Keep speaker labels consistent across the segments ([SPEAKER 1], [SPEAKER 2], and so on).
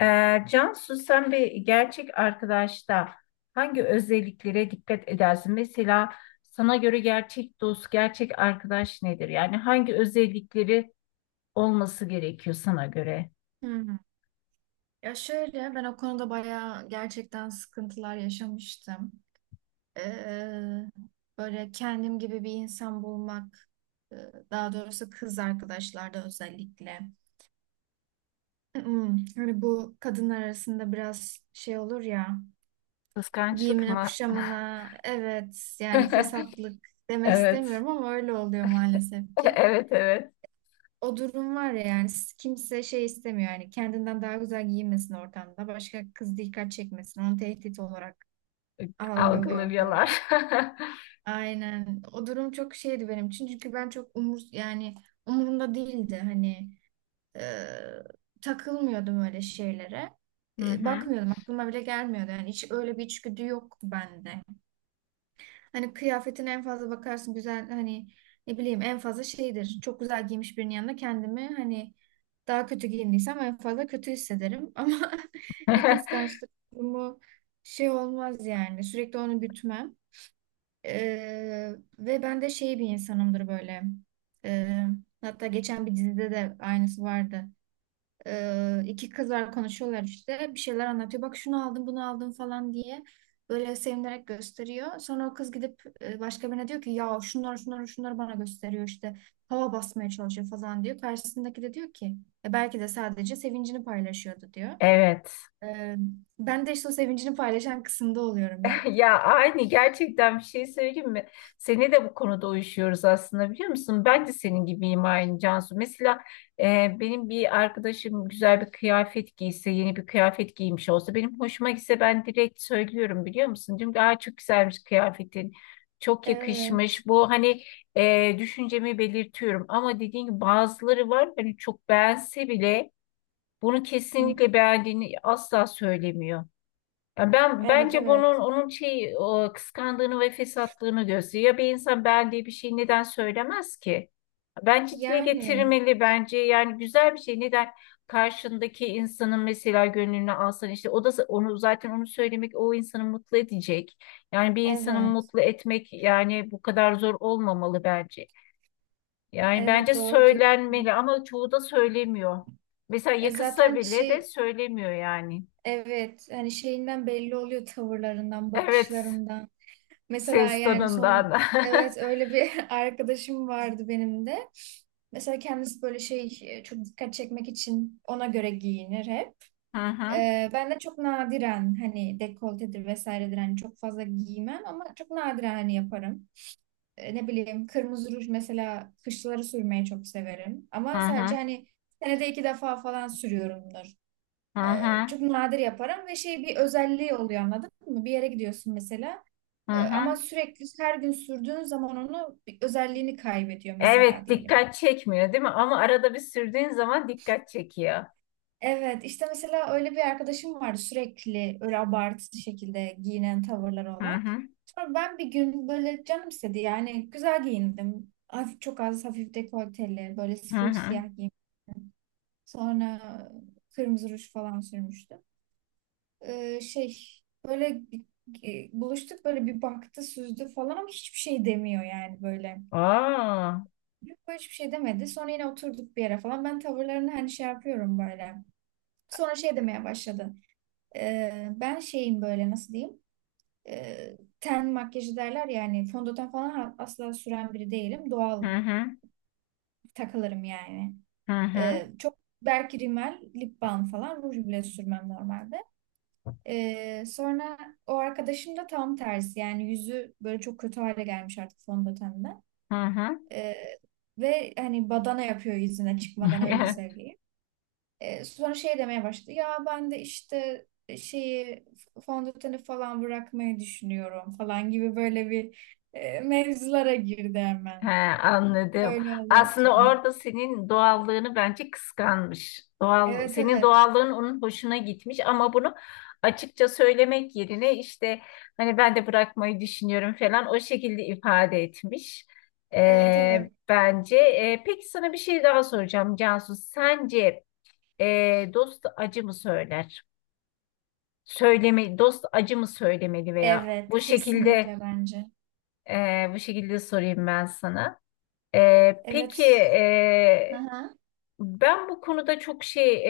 [SPEAKER 1] Cansu, sen bir gerçek arkadaşta hangi özelliklere dikkat edersin? Mesela sana göre gerçek dost, gerçek arkadaş nedir? Yani hangi özellikleri olması gerekiyor sana göre?
[SPEAKER 2] Hmm. Ya şöyle ben o konuda bayağı gerçekten sıkıntılar yaşamıştım. Ee, böyle kendim gibi bir insan bulmak, e, daha doğrusu kız arkadaşlarda özellikle. Hani bu kadınlar arasında biraz şey olur ya,
[SPEAKER 1] Kıskançlık
[SPEAKER 2] giyimine
[SPEAKER 1] mı?
[SPEAKER 2] kuşamına, evet yani fesatlık demek
[SPEAKER 1] Evet.
[SPEAKER 2] istemiyorum ama öyle oluyor maalesef ki.
[SPEAKER 1] Evet, evet,
[SPEAKER 2] O durum var ya, yani kimse şey istemiyor, yani kendinden daha güzel giyinmesin ortamda, başka kız dikkat çekmesin, onu tehdit olarak algılıyor
[SPEAKER 1] algılıyorlar.
[SPEAKER 2] falan. Aynen o durum çok şeydi benim için çünkü ben çok umur yani umurumda değildi, hani e, takılmıyordum öyle şeylere.
[SPEAKER 1] Hı
[SPEAKER 2] E,
[SPEAKER 1] hı.
[SPEAKER 2] bakmıyordum aklıma bile gelmiyordu. Yani hiç öyle bir içgüdü yok bende. Hani kıyafetine en fazla bakarsın, güzel hani ne bileyim en fazla şeydir. Çok güzel giymiş birinin yanında kendimi hani daha kötü giyindiysem en fazla kötü hissederim. Ama bir kıskançlık durumu şey olmaz yani. Sürekli onu gütmem. E, ve ben de şey bir insanımdır böyle. E, hatta geçen bir dizide de aynısı vardı. İki kız var, konuşuyorlar işte. Bir şeyler anlatıyor. Bak şunu aldım, bunu aldım falan diye. Böyle sevinerek gösteriyor. Sonra o kız gidip başka birine diyor ki ya şunları şunları şunları bana gösteriyor işte. Hava basmaya çalışıyor falan diyor. Karşısındaki de diyor ki: "Belki de sadece sevincini paylaşıyordu," diyor.
[SPEAKER 1] Evet.
[SPEAKER 2] Ee, ben de işte o sevincini paylaşan kısımda oluyorum hep.
[SPEAKER 1] Ya aynı, gerçekten bir şey söyleyeyim mi? Seni de bu konuda uyuşuyoruz aslında, biliyor musun? Ben de senin gibiyim aynı Cansu. Mesela benim bir arkadaşım güzel bir kıyafet giyse, yeni bir kıyafet giymiş olsa benim hoşuma gitse, ben direkt söylüyorum biliyor musun? Diyorum ki "Aa, çok güzelmiş kıyafetin. Çok
[SPEAKER 2] Evet.
[SPEAKER 1] yakışmış." Bu hani düşüncemi belirtiyorum. Ama dediğin gibi bazıları var, hani çok beğense bile bunu
[SPEAKER 2] Hı.
[SPEAKER 1] kesinlikle beğendiğini asla söylemiyor. Ya ben
[SPEAKER 2] Evet,
[SPEAKER 1] bence bunun,
[SPEAKER 2] evet.
[SPEAKER 1] onun şey, o kıskandığını ve fesatlığını gösteriyor. Ya bir insan ben diye bir şey neden söylemez ki? Bence dile
[SPEAKER 2] Yani
[SPEAKER 1] getirmeli, bence yani güzel bir şey. Neden karşındaki insanın mesela gönlünü alsan, işte o da onu, zaten onu söylemek o insanı mutlu edecek. Yani bir insanı
[SPEAKER 2] evet.
[SPEAKER 1] mutlu etmek yani bu kadar zor olmamalı bence. Yani
[SPEAKER 2] Evet,
[SPEAKER 1] bence
[SPEAKER 2] doğru diyorsun.
[SPEAKER 1] söylenmeli ama çoğu da söylemiyor. Mesela
[SPEAKER 2] E
[SPEAKER 1] yakışsa
[SPEAKER 2] zaten
[SPEAKER 1] bile de
[SPEAKER 2] şey.
[SPEAKER 1] söylemiyor yani.
[SPEAKER 2] Evet, hani şeyinden belli oluyor, tavırlarından,
[SPEAKER 1] Evet.
[SPEAKER 2] bakışlarından. Mesela
[SPEAKER 1] Ses
[SPEAKER 2] yani
[SPEAKER 1] tonundan.
[SPEAKER 2] son evet öyle bir arkadaşım vardı benim de. Mesela kendisi böyle şey çok dikkat çekmek için ona göre giyinir hep.
[SPEAKER 1] Hı hı,
[SPEAKER 2] Ben de çok nadiren hani dekoltedir vesairedir hani çok fazla giymem ama çok nadiren hani yaparım. Ne bileyim kırmızı ruj mesela kışları sürmeyi çok severim.
[SPEAKER 1] hı
[SPEAKER 2] Ama sadece
[SPEAKER 1] hı,
[SPEAKER 2] hani senede iki defa falan sürüyorumdur.
[SPEAKER 1] hı
[SPEAKER 2] Ee,
[SPEAKER 1] hı,
[SPEAKER 2] çok nadir yaparım ve şey bir özelliği oluyor, anladın mı? Bir yere gidiyorsun mesela
[SPEAKER 1] hı
[SPEAKER 2] ama
[SPEAKER 1] hı.
[SPEAKER 2] sürekli her gün sürdüğün zaman onu bir özelliğini kaybediyor mesela
[SPEAKER 1] Evet,
[SPEAKER 2] diyelim.
[SPEAKER 1] dikkat çekmiyor değil mi? Ama arada bir sürdüğün zaman dikkat çekiyor.
[SPEAKER 2] Evet, işte mesela öyle bir arkadaşım vardı, sürekli öyle abartılı şekilde giyinen, tavırları
[SPEAKER 1] Hı
[SPEAKER 2] olan.
[SPEAKER 1] hı,
[SPEAKER 2] Sonra ben bir gün böyle canım istedi, yani güzel giyindim. Hafif, çok az hafif dekolteli, böyle
[SPEAKER 1] hı
[SPEAKER 2] full
[SPEAKER 1] hı.
[SPEAKER 2] siyah giyim. Sonra kırmızı ruj falan sürmüştüm. Şey böyle buluştuk, böyle bir baktı, süzdü falan ama hiçbir şey demiyor yani böyle.
[SPEAKER 1] Aa,
[SPEAKER 2] Yok, böyle hiçbir şey demedi. Sonra yine oturduk bir yere falan. Ben tavırlarını hani şey yapıyorum böyle. Sonra şey demeye başladı. Ben şeyim, böyle nasıl diyeyim? Ten makyajı derler, yani fondöten falan asla süren biri değilim.
[SPEAKER 1] hı
[SPEAKER 2] Doğal
[SPEAKER 1] hı,
[SPEAKER 2] takılırım yani.
[SPEAKER 1] hı hı,
[SPEAKER 2] Çok belki rimel, lip balm falan, ruj bile sürmem normalde. Sonra o arkadaşım da tam tersi, yani yüzü böyle çok kötü hale gelmiş artık fondötenden.
[SPEAKER 1] hı hı.
[SPEAKER 2] Ee, ve hani badana yapıyor yüzüne, çıkmadan öyle söyleyeyim. Sonra şey demeye başladı ya, ben de işte şeyi, fondöteni falan bırakmayı düşünüyorum falan gibi böyle bir mevzulara girdi
[SPEAKER 1] He,
[SPEAKER 2] hemen.
[SPEAKER 1] anladım.
[SPEAKER 2] Öyle olunca.
[SPEAKER 1] Aslında orada senin doğallığını bence kıskanmış. Doğal,
[SPEAKER 2] Evet,
[SPEAKER 1] senin
[SPEAKER 2] evet.
[SPEAKER 1] doğallığın onun hoşuna gitmiş ama bunu açıkça söylemek yerine işte hani ben de bırakmayı düşünüyorum falan o şekilde ifade etmiş.
[SPEAKER 2] Evet, evet.
[SPEAKER 1] Bence. Peki sana bir şey daha soracağım Cansu. Sence dost acı mı söyler? Söyleme, dost acı mı söylemeli veya
[SPEAKER 2] Evet,
[SPEAKER 1] bu şekilde
[SPEAKER 2] kesinlikle bence.
[SPEAKER 1] bu şekilde sorayım ben sana. Peki,
[SPEAKER 2] Evet. Aha.
[SPEAKER 1] ben bu konuda çok şey,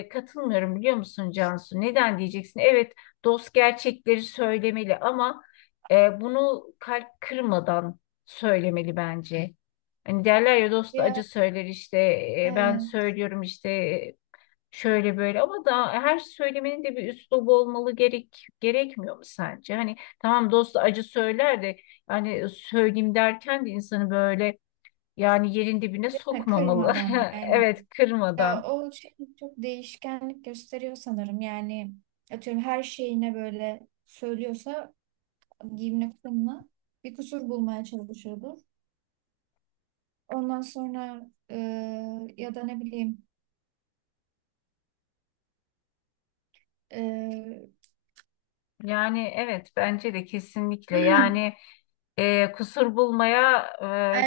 [SPEAKER 1] katılmıyorum biliyor musun Cansu? Neden diyeceksin? Evet, dost gerçekleri söylemeli ama bunu kalp kırmadan söylemeli bence. Hani derler ya dost
[SPEAKER 2] Ya
[SPEAKER 1] acı söyler işte, ben
[SPEAKER 2] evet.
[SPEAKER 1] söylüyorum işte, şöyle böyle ama da her söylemenin de bir üslubu olmalı, gerek, gerekmiyor mu sence? Hani tamam dost acı söyler de hani söyleyeyim derken de insanı böyle yani yerin dibine
[SPEAKER 2] Ha,
[SPEAKER 1] sokmamalı.
[SPEAKER 2] kırmadan aynen.
[SPEAKER 1] Evet,
[SPEAKER 2] Ya
[SPEAKER 1] kırmadan.
[SPEAKER 2] o şey çok değişkenlik gösteriyor sanırım. Yani atıyorum her şeyine böyle söylüyorsa, giyimine kuşamına, bir kusur bulmaya çalışıyordur. Ondan sonra ya da ne bileyim e,
[SPEAKER 1] Yani evet, bence de kesinlikle. Yani kusur bulmaya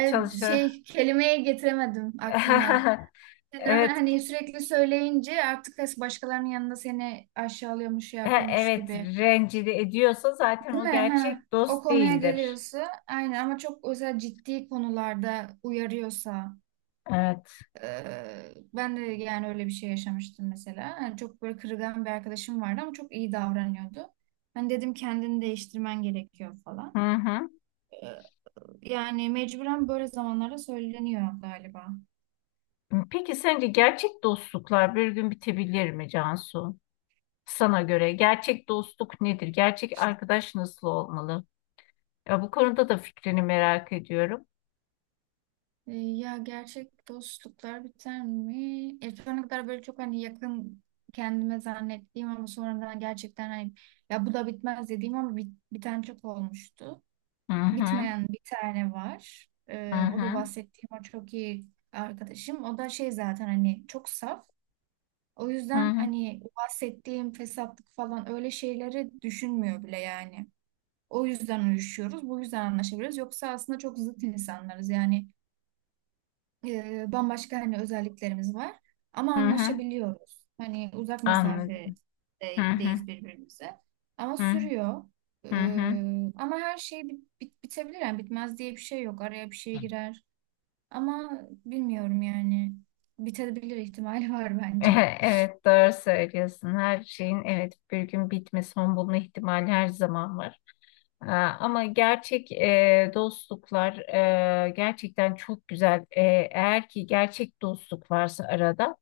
[SPEAKER 1] çalışa.
[SPEAKER 2] şey kelimeye getiremedim aklıma. Yani
[SPEAKER 1] Evet,
[SPEAKER 2] hani sürekli söyleyince artık başkalarının yanında seni aşağılıyormuş, şey
[SPEAKER 1] ha,
[SPEAKER 2] yapıyormuş
[SPEAKER 1] evet,
[SPEAKER 2] gibi.
[SPEAKER 1] rencide ediyorsa zaten
[SPEAKER 2] Değil
[SPEAKER 1] o
[SPEAKER 2] mi? Ha.
[SPEAKER 1] gerçek
[SPEAKER 2] O
[SPEAKER 1] dost
[SPEAKER 2] konuya
[SPEAKER 1] değildir.
[SPEAKER 2] geliyorsa aynen, ama çok özel ciddi konularda uyarıyorsa,
[SPEAKER 1] Evet.
[SPEAKER 2] e, ben de yani öyle bir şey yaşamıştım mesela. Yani çok böyle kırılgan bir arkadaşım vardı ama çok iyi davranıyordu. Ben dedim kendini değiştirmen gerekiyor falan.
[SPEAKER 1] Hı hı.
[SPEAKER 2] E, yani mecburen böyle zamanlarda söyleniyor galiba.
[SPEAKER 1] Peki sence gerçek dostluklar bir gün bitebilir mi Cansu? Sana göre gerçek dostluk nedir? Gerçek arkadaş nasıl olmalı? Ya bu konuda da fikrini merak ediyorum.
[SPEAKER 2] Ya gerçek dostluklar biter mi? Şu ana kadar böyle çok hani yakın kendime zannettiğim ama sonradan gerçekten hani ya bu da bitmez dediğim ama biten çok olmuştu.
[SPEAKER 1] Hı hı.
[SPEAKER 2] Bitmeyen bir tane var.
[SPEAKER 1] Hı
[SPEAKER 2] O da
[SPEAKER 1] hı.
[SPEAKER 2] bahsettiğim o çok iyi arkadaşım. O da şey zaten hani çok saf. O
[SPEAKER 1] Hı
[SPEAKER 2] yüzden
[SPEAKER 1] hı,
[SPEAKER 2] hani o bahsettiğim fesatlık falan öyle şeyleri düşünmüyor bile yani. O yüzden uyuşuyoruz. Bu yüzden anlaşabiliriz. Yoksa aslında çok zıt insanlarız yani bambaşka hani özelliklerimiz var ama
[SPEAKER 1] hı hı.
[SPEAKER 2] anlaşabiliyoruz. Hani uzak
[SPEAKER 1] Anladım. Hı hı,
[SPEAKER 2] mesafedeyiz birbirimize ama
[SPEAKER 1] hı
[SPEAKER 2] sürüyor.
[SPEAKER 1] hı. Hı.
[SPEAKER 2] Ama her şey bitebilir yani bitmez diye bir şey yok. Araya bir şey girer ama bilmiyorum yani bitebilir ihtimali var bence.
[SPEAKER 1] Evet, doğru söylüyorsun. Her şeyin evet bir gün bitme, son bulma ihtimali her zaman var. Aa, ama gerçek dostluklar gerçekten çok güzel. Eğer ki gerçek dostluk varsa arada.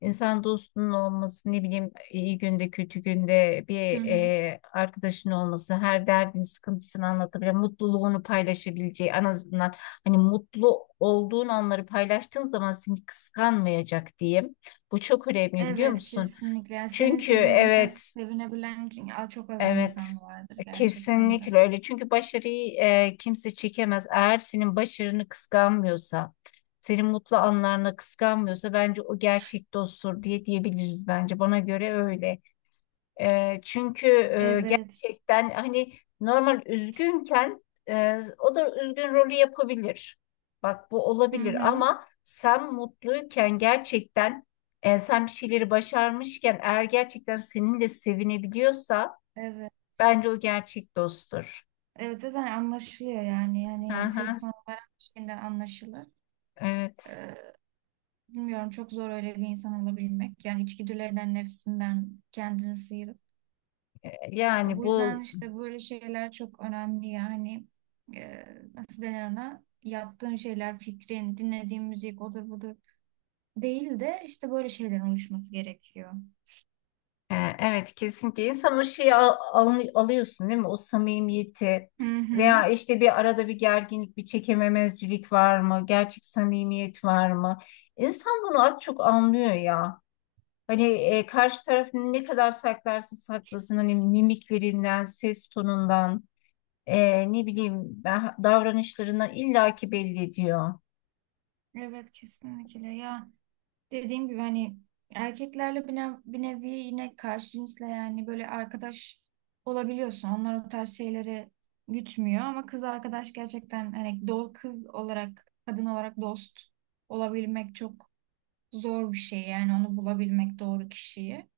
[SPEAKER 1] İnsan dostunun olması, ne bileyim, iyi günde kötü günde bir
[SPEAKER 2] Hı hı.
[SPEAKER 1] arkadaşın olması, her derdini sıkıntısını anlatabilen, mutluluğunu paylaşabileceği, en azından hani mutlu olduğun anları paylaştığın zaman seni kıskanmayacak diyeyim. Bu çok önemli biliyor
[SPEAKER 2] Evet,
[SPEAKER 1] musun?
[SPEAKER 2] kesinlikle. Yani senin
[SPEAKER 1] Çünkü
[SPEAKER 2] sevincine
[SPEAKER 1] evet.
[SPEAKER 2] sevinebilen çok az
[SPEAKER 1] Evet,
[SPEAKER 2] insan vardır gerçekten de.
[SPEAKER 1] kesinlikle öyle. Çünkü başarıyı kimse çekemez. Eğer senin başarını kıskanmıyorsa, senin mutlu anlarını kıskanmıyorsa bence o gerçek dosttur diye diyebiliriz bence. Bana göre öyle. Çünkü
[SPEAKER 2] Evet.
[SPEAKER 1] gerçekten hani normal üzgünken, o da üzgün rolü yapabilir. Bak, bu
[SPEAKER 2] Hı
[SPEAKER 1] olabilir
[SPEAKER 2] hı.
[SPEAKER 1] ama sen mutluyken gerçekten sen bir şeyleri başarmışken eğer gerçekten seninle sevinebiliyorsa
[SPEAKER 2] Evet.
[SPEAKER 1] bence o gerçek dosttur.
[SPEAKER 2] Evet, zaten anlaşılıyor yani.
[SPEAKER 1] Hı
[SPEAKER 2] Yani ses
[SPEAKER 1] hı,
[SPEAKER 2] tonu veren bir şeyinden anlaşılır.
[SPEAKER 1] evet.
[SPEAKER 2] Ee, bilmiyorum çok zor öyle bir insan olabilmek. Yani içgüdülerinden, nefsinden kendini sıyırıp. E,
[SPEAKER 1] Yani
[SPEAKER 2] Bu
[SPEAKER 1] bu
[SPEAKER 2] yüzden işte böyle şeyler çok önemli yani. E, nasıl denir ona? Yaptığın şeyler, fikrin, dinlediğin müzik odur budur. Değil de işte böyle şeylerin oluşması gerekiyor.
[SPEAKER 1] evet, kesinlikle insan o şeyi alıyorsun değil mi? O samimiyeti
[SPEAKER 2] Hı hı.
[SPEAKER 1] veya işte bir arada bir gerginlik, bir çekememezcilik var mı? Gerçek samimiyet var mı? İnsan bunu az çok anlıyor ya. Hani karşı taraf ne kadar saklarsa saklasın hani mimiklerinden, ses tonundan, ne bileyim ben davranışlarından illaki belli ediyor.
[SPEAKER 2] Evet, kesinlikle ya. Dediğim gibi hani erkeklerle bir nevi yine karşı cinsle yani böyle arkadaş olabiliyorsun. Onlar o tarz şeyleri gütmüyor ama kız arkadaş gerçekten hani kız olarak kadın olarak dost olabilmek çok zor bir şey yani onu bulabilmek doğru kişiyi.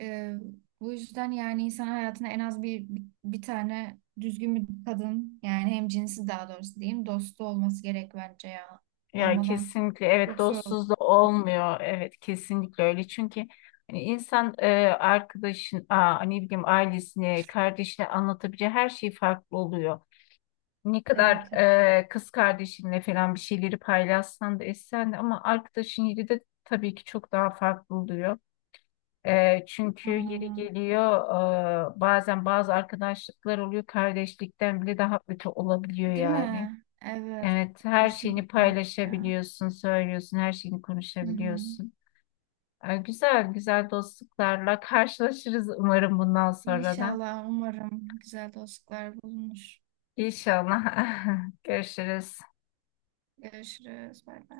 [SPEAKER 2] Ee, bu yüzden yani insan hayatına en az bir tane düzgün bir kadın yani hem cinsi daha doğrusu diyeyim dostu olması gerek bence ya.
[SPEAKER 1] Ya
[SPEAKER 2] Olmadan
[SPEAKER 1] kesinlikle evet,
[SPEAKER 2] çok zor olur.
[SPEAKER 1] dostsuz da olmuyor, evet kesinlikle öyle çünkü hani insan arkadaşın, aa, ne bileyim, ailesine kardeşine anlatabileceği her şey farklı oluyor. Ne
[SPEAKER 2] Evet.
[SPEAKER 1] kadar
[SPEAKER 2] Evet.
[SPEAKER 1] kız kardeşinle falan bir şeyleri paylaşsan da, etsen de, ama arkadaşın yeri de tabii ki çok daha farklı oluyor. Çünkü yeri
[SPEAKER 2] Aynen.
[SPEAKER 1] geliyor bazen bazı arkadaşlıklar oluyor kardeşlikten bile daha kötü olabiliyor
[SPEAKER 2] Değil
[SPEAKER 1] yani.
[SPEAKER 2] mi? Evet,
[SPEAKER 1] Evet, her şeyini
[SPEAKER 2] kesinlikle öyle ya.
[SPEAKER 1] paylaşabiliyorsun, söylüyorsun, her şeyini
[SPEAKER 2] Hı hı.
[SPEAKER 1] konuşabiliyorsun. Güzel, güzel dostluklarla karşılaşırız umarım bundan sonra da.
[SPEAKER 2] İnşallah, umarım güzel dostluklar bulunur.
[SPEAKER 1] İnşallah. Görüşürüz.
[SPEAKER 2] Görüşürüz, bay bay.